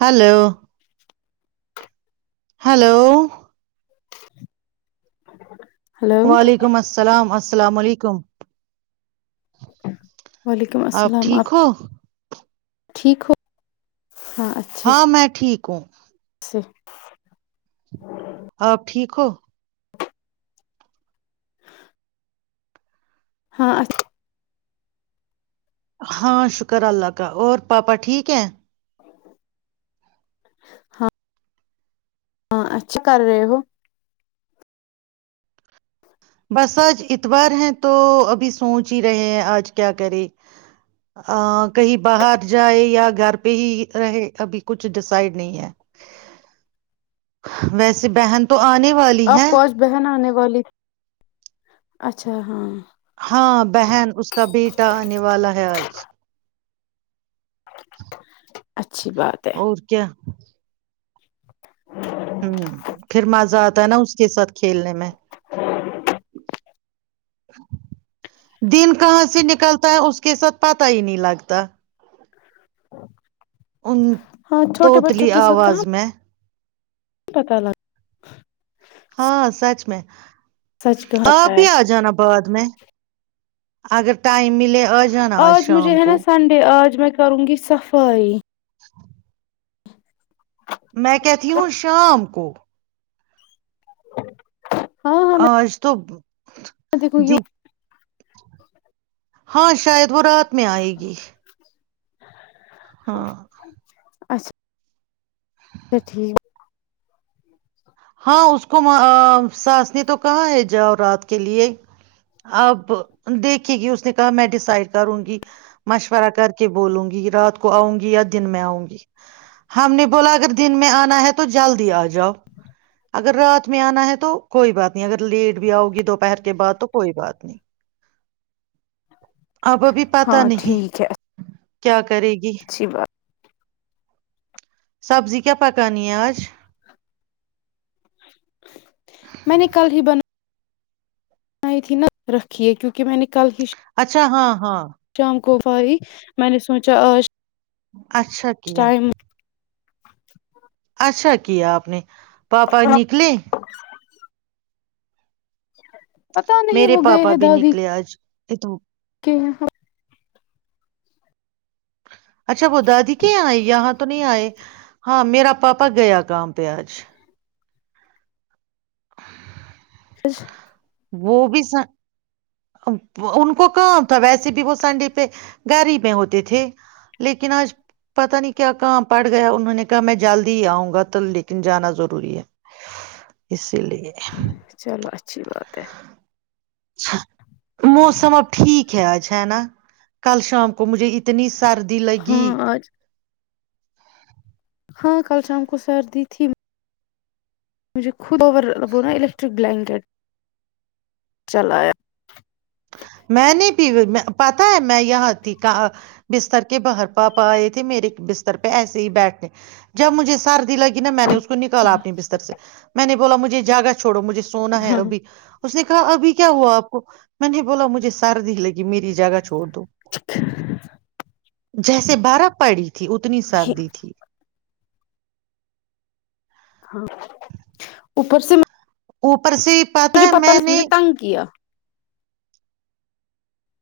hello hello ج وعلیکم السلام السلام السلام علیکم وعلیکم آپ السلام ٹھیک ہو ٹھیک ہو ہاں ہاں میں ٹھیک کو جی آپ ٹھیک ہو ہاں اچھ ہاں شکر اللہ کا اور پاپا ٹھیک ہے ہاں ہاں اچھا کر رہے ہو بس آج اتوار ہے تو ابھی سوچ ہی رہے ہیں آج کیا کرے کہیں باہر جائے یا گھر پہ ہی رہے ابھی کچھ ڈسائڈ نہیں ہے ویسے بہن تو آنے والی آپ ہے کو آج بہن آنے والی اچھا ہاں ہاں بہن اس کا بیٹا آنے والا ہے آج سہی اچھی بات ہے اور کیا تا نا اس کے ساتھ کھیلنے میں دن کہاں سے نکلتا ہے اس کے ساتھ پتا ہی نہیں لگتا ا ان تووطلی آواز میں کا لتا ہاں سچ میں سچ کہتا آپ بھی ہے آ جانا بعد میں اگر [unintelligible] ٹائم ملے آ جانا آج شام مجھے ہے کو نا سنڈے آج میں کروں گی صفائی [inaudible] میں کی تھی ہوں شام کو ہ اس تو دیکھ گی جی ہاں شاید ہو رات میں آئے گی ج [inaudible] ہاں اچھا اچھا ٹھیک ہاں اس کو ساس نے تو کہاں ہے جاؤ رات کے لیے اب دیکھے گی اس نے کہا میں ڈیسائڈ کروں گی مشورہ کر کے بولوں گی رات کو کو آؤں گی یا دن میں آؤں گی ہم نے بولا اگر دن میں آنے ہے تو جلدی آ جاؤ اگر رات میں آنا ہے تو کوئی بات نہیں اگر لیٹ بھی آؤ گی دوپہر کے بعد تو کوئی بات نہیں اب ابھی پاتا ہاں نہیں ٹھیک ہے کیا کرے گی اچھی بات سبزی کیا پکانی ہے آج میں نے کل ہی بن ئی تھی نہ رکھی ہے کیونکہ میں نے اچھا ہاں ہاں کوفائی میں نے سوچا آج اچھا کیا ٹائم [inaudible] اچھا کیا آپ نے پاپا نکلے ج [inaudible] پتا نہیں وہ گئے ہیں دادی تو تو [unintelligible] [inaudible] اچھا وہ دادی کے آئے یہاں تو نہیں آئے ہاں میرا پاپا گیا کام پہ آج ا [unintelligible] وہ بھی س ان کو کام تھا ویسے بھی وہ سنڈے پہ گھر ہی میں ہوتے تھے لیکن آج پتا نہیں کیا کام پڑ گیا انہوں نے کہا میں جلدی ہی آؤں گا تو لیکن جانا ضروری ہے اس چلوچھا [unintelligible] اچھی بات ہے چ موسم اب ٹھیک ہے آج ہے نا کل شام کو مجھے اتنی سردی لگی ہاں آج ہاں کل شام کو سردی تھی مجھے خود وہ نا الیکٹرک بلینکیٹ چلایا میں نے بھی پتا ہے میں یہاں تھی بستر کے باہر پاپا آئے تھے میرے بستر پہ ایسے ہی بیٹھنے جب مجھے سردی لگی نا میں نے اس کو نکالا اپنی بستر سے میں نے بولا مھے جگا چوڑو مجھے سونا ہے ہاں وہ بھی اس نے کہا ابھی کیا ہوا آپ کو میں نے بولا مجھے سردی لگی میری جگہ چ چھڑ دوو [unintelligible] جیسے بارف پڑی تھی اتنی سردی تھی ہاں اوپر سے میں ا [unintelligible] پرس پتا ہے میں نہیں تنگ کیا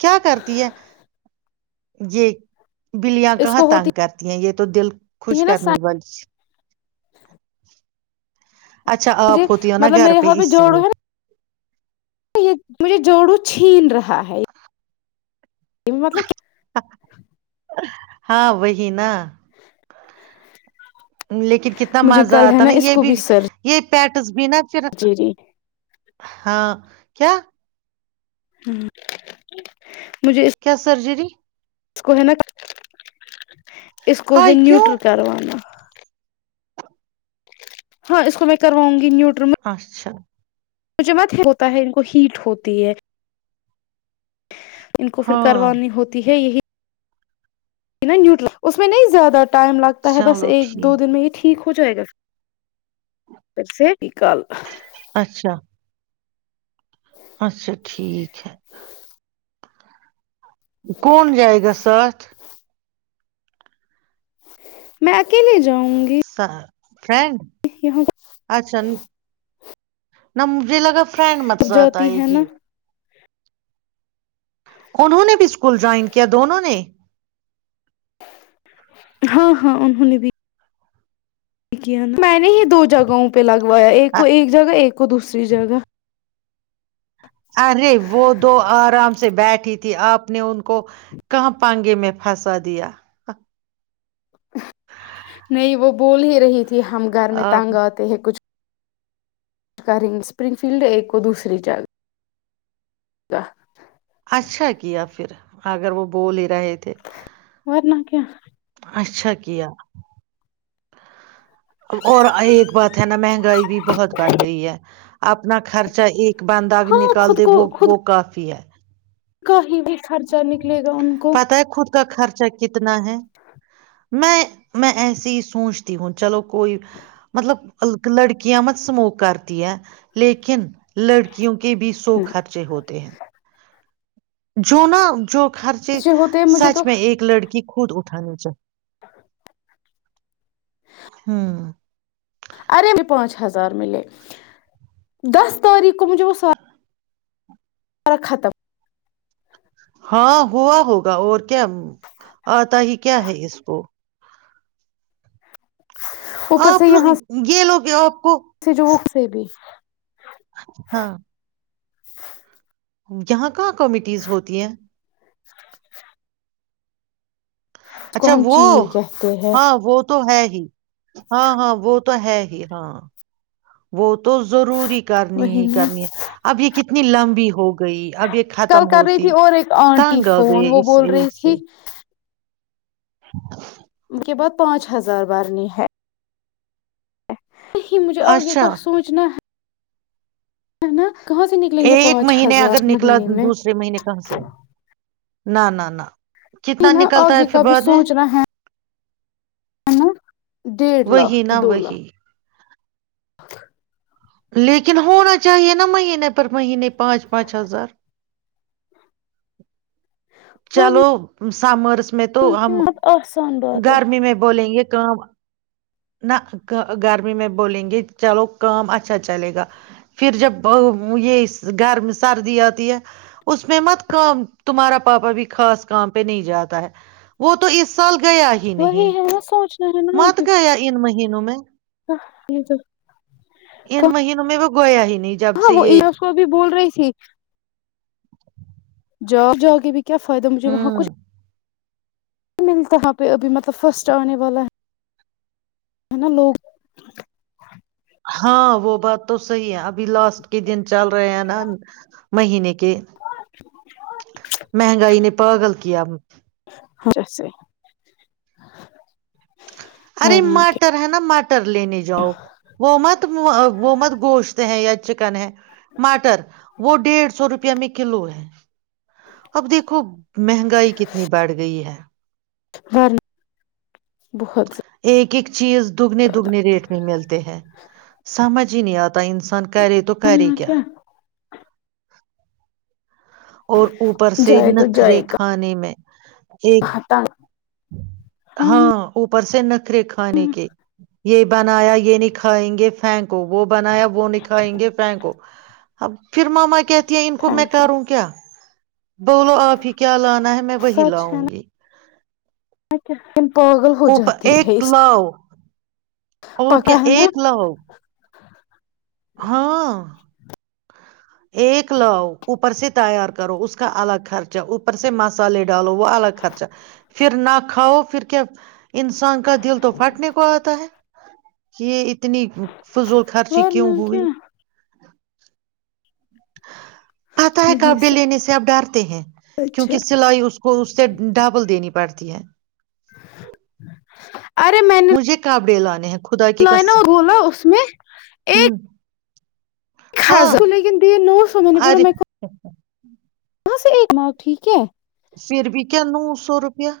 کیا کرتی ہے یہ بلیاں اس کہاں کو ہوتی تانگ کرتی ہیں یہ تو دل خوش ہے نا کرنے والی اچھا مجھے آپ ہوتی ہو نا مطلب گھر میرے یہاں پہ اس لیے جوڑو ہے نا یہ مجھے جوڑو چھین رہکھ ہاں ہے مطلب ہاں وہی نا لیکن کتنا مجھے مزہ کل ہے آتا نا اس یہ کو بھی یہ پٹز بھی ن [unintelligible] پھر سرجری ہاں کیا ہوں مجھے اس کیا سرجری اس کو ہے نا اس کو ہے ہائے کیوں نیوٹر کروانا ہاں اس کو میں کروؤں گی نیو اچھا م جومت ہوتا ہے ان کو ہیٹ ہوتی ہے ان کو پھر ہاں کروانی ہوتی ہے یہی نا نیوٹرل اس میں نہیں زیادہ ٹائم لگتا ہے بس چلو ایک دو ٹھیک دن میں یہ ٹھیک کچھ جائے گا پھر سے بکال اچھا اچھا ٹھیک ہے کون جائہ گ سات میں اکیلے جاؤں گی فریڈ یہاں اچھا نمبر مجھے لگا فریڈ متزہ آتا جاتی ہے کہ نا انہوں نے بھی اسکول جوائن کیا دونوں نے ہاں ہاں انہوں نے بھی میں نے ہی دو جگہوں پہ لگا ایک کو ایک جگہ ایک کو دوسری جگہ ارے وہ دو آرام سے بیٹھ تھی آپ نے ان کو کو کہاں پائیں گے میں پھاسا دیا نہیں وہ بول ہی رہی تھی ہم گھر میں آپ تنگ آتے ہیں کچھ اسپرنگ فیلڈ ایک اور دوسری جگہ اچھا کیا پھر اگر وہ بولے تو رہے تھے [inaudible] اچھا کیا اور ایک بات ہے نا مہنگائی بھی بہت بڑھ گئی ہے اپنا خرچ چاہ ایک بندند آگ ہاں نکال د وہ وہ کافی ہے کای خرچہ نکلے گا ان کو پتہ ہے خود کا خرچا کتنا کتنا ہے میں میں ایسے ہی سوچتی ہوں چلو کوئی مطلب لڑکیاں مت سموک کرتی ہے لیکن لڑکیوں کے بھی سو نہ، خرچے ہوتے ہیں جو نا جو خرچے ہوتے ہیں مجھے سچ تو میں ایک لڑکی خود اٹھانی چ ہاں عرب پانچ ہزار ملے دس تاریخ کو مج سرا ختم ہاں ہوا ہوگا اور کیا آتا ہی کیا ہے اس کو آپپ گی لوگ گ [inaudible] اس سے جو سے بھی ہاں یہاں کہاں کومیٹیز ہوتی ہیں کو اچھا ہم وہ چیر کہتے ہیں ہاں وہ تو ہے جی ہاں ہاں وہ تو ہے ہاں وہ تو ضروری کرنی وہی ہی نا کرنی ہے اب یہ کتنی اتنی لمبی ہو گئی اب یہ کل ختم کر رہی تھی ہوتی اور ایک آنٹی تنگ آ فون گئے وہ اس بول رہی ایج تھی سے کے بعد پانچ ہزار بارنی ہے نہیں مجھے آگے اچھا کا سوچنا ہے ہے نا سے نکلیں گے ایک پانچ مہینے اگر ہزار نکلا مہینے میں دوسرے مہینے کہاں سے نہ نہ نہ یہ کتنا نا نکلتا ہے آگے پھر کا بھی بعد میں سوچنا ہے ہے نا ڈیھ لاکھ وہی کہ نا دو لاکھ وہی ار لیکن ہونا چاہیے نا مہینے پر مہینے پانچ پانچ ہزار ورنہ چلو سمرس میں تو ہم کیا آسان بات ہے گرمی میں بولیں گے کام نہ گرمی میں بولیں گے چلو کام اچھا چلے گا پھر جب یہ گرم سردی آتی ہے اس میں مت کام تمہارا پاپا بھی خاص کام پہ نہیں جاتا ہے وہ تو اس سال گیا ہی وہی نہیں ہے نا سوچنا ہے نا مت گیا ان مہینوں میں آگے کا ان مہینوں میں وہ گیا ہی نہیں جب ہاں سے وہ یہ اس کو بھی بول رہی تھی جا جاؤ کے بھی کیا فائدہ مجھے وہاں کچھ ہوں ملتا وہ پہ ابھی مطلب فرسٹ آنے والا ہے نا لوگ ہاں وہ بات تو صحی ہے ابھی لاسٹ کے دن چل رہے ہیں ن مہینے مہنگائی نے پاگل کیا ہاں جیسے ارے ورنہ مٹر ہے نا مٹر لینے جاؤ وہ مت وہ مت گوشت ہیں یا چکن ہے ماٹر وہ ڈیڑھ سو روپے میں کلو ہے اب دیکھو مہنگائی کتنی بڑھ گئی ہے ہ بہت ایک ایک چیز دگنے دگنے ریٹ میں ملتے ہیں سمجھ ہی نہیں آتا انسان کری تو کری کیا اور اوپر سے نکھرے کھانے میں ایک ہتاا ہاں وہ پرسن نکھ رکھ کھانے کے یہ بنایا یہ نہیں کھائیں گے تھینک کو وہ بنایا وہ نکھائیں گے پ کو اب پھر ماما کہتی ہیں ان کو میں تھینک یو کروں کیا بولو آپ ہی کیا لانا ہے میں وہی لاؤں گی اچھا اوپر ایک لو اور پکا کیا ہے نا ایک لو ہاں ایک لاؤ اوپر سے تیار کرو اس کا الگ خرچہ اوپر سے مسالے ڈالو وہ الگ خرچہ پھر نہ کھاؤ پھر کیا انسان کا دل تو پھاٹنے کو آتا ہے کہ اتنی فضول خرچی کیوں ورنہ ہووی کیا آ تو ہییک آپ نہیں ڈل ن پ ڈر ہیں سچ کیونکہ ہے سلائی اس کو اس سے ڈبل دینی پڑتی ہے [inaudible] مجھے کاب ڈی لانی لائن بولا اس میں ایک ہوں ک ہاں لیکن دی نو سو میں نے بولو ارے میں یہاں سے ایک ماؤ ٹھیک ہے پھر بھی کیا نو سو روپیہ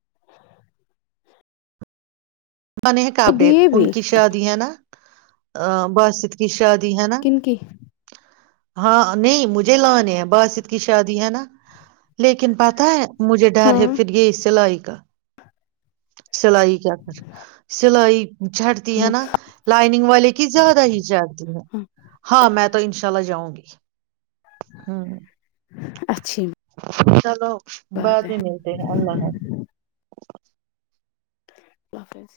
[inaudible] ن تو کابے دیے ان بھی کی شادی ہیں نا ا باسد کی شاہاد کنک ہاں نہیں مجھے لانے ہیں باسط کی شادی ہے نا لیکن پ پتا ہے مجھے ڈر ہاں ہے پھر یہ سلائی کا سلائی کیا کر سلائی چڑتی ہے ہاں نا لائننگ والے کی زیادہ ہی چڑھتی ہے ہاں ہاں میں تو ان شاء اللہ جاؤں گی [inaudible] ہاں اچھی چلو بات ہے بض ہی ملتے ہیں اللہ حافظ اللہ حافظ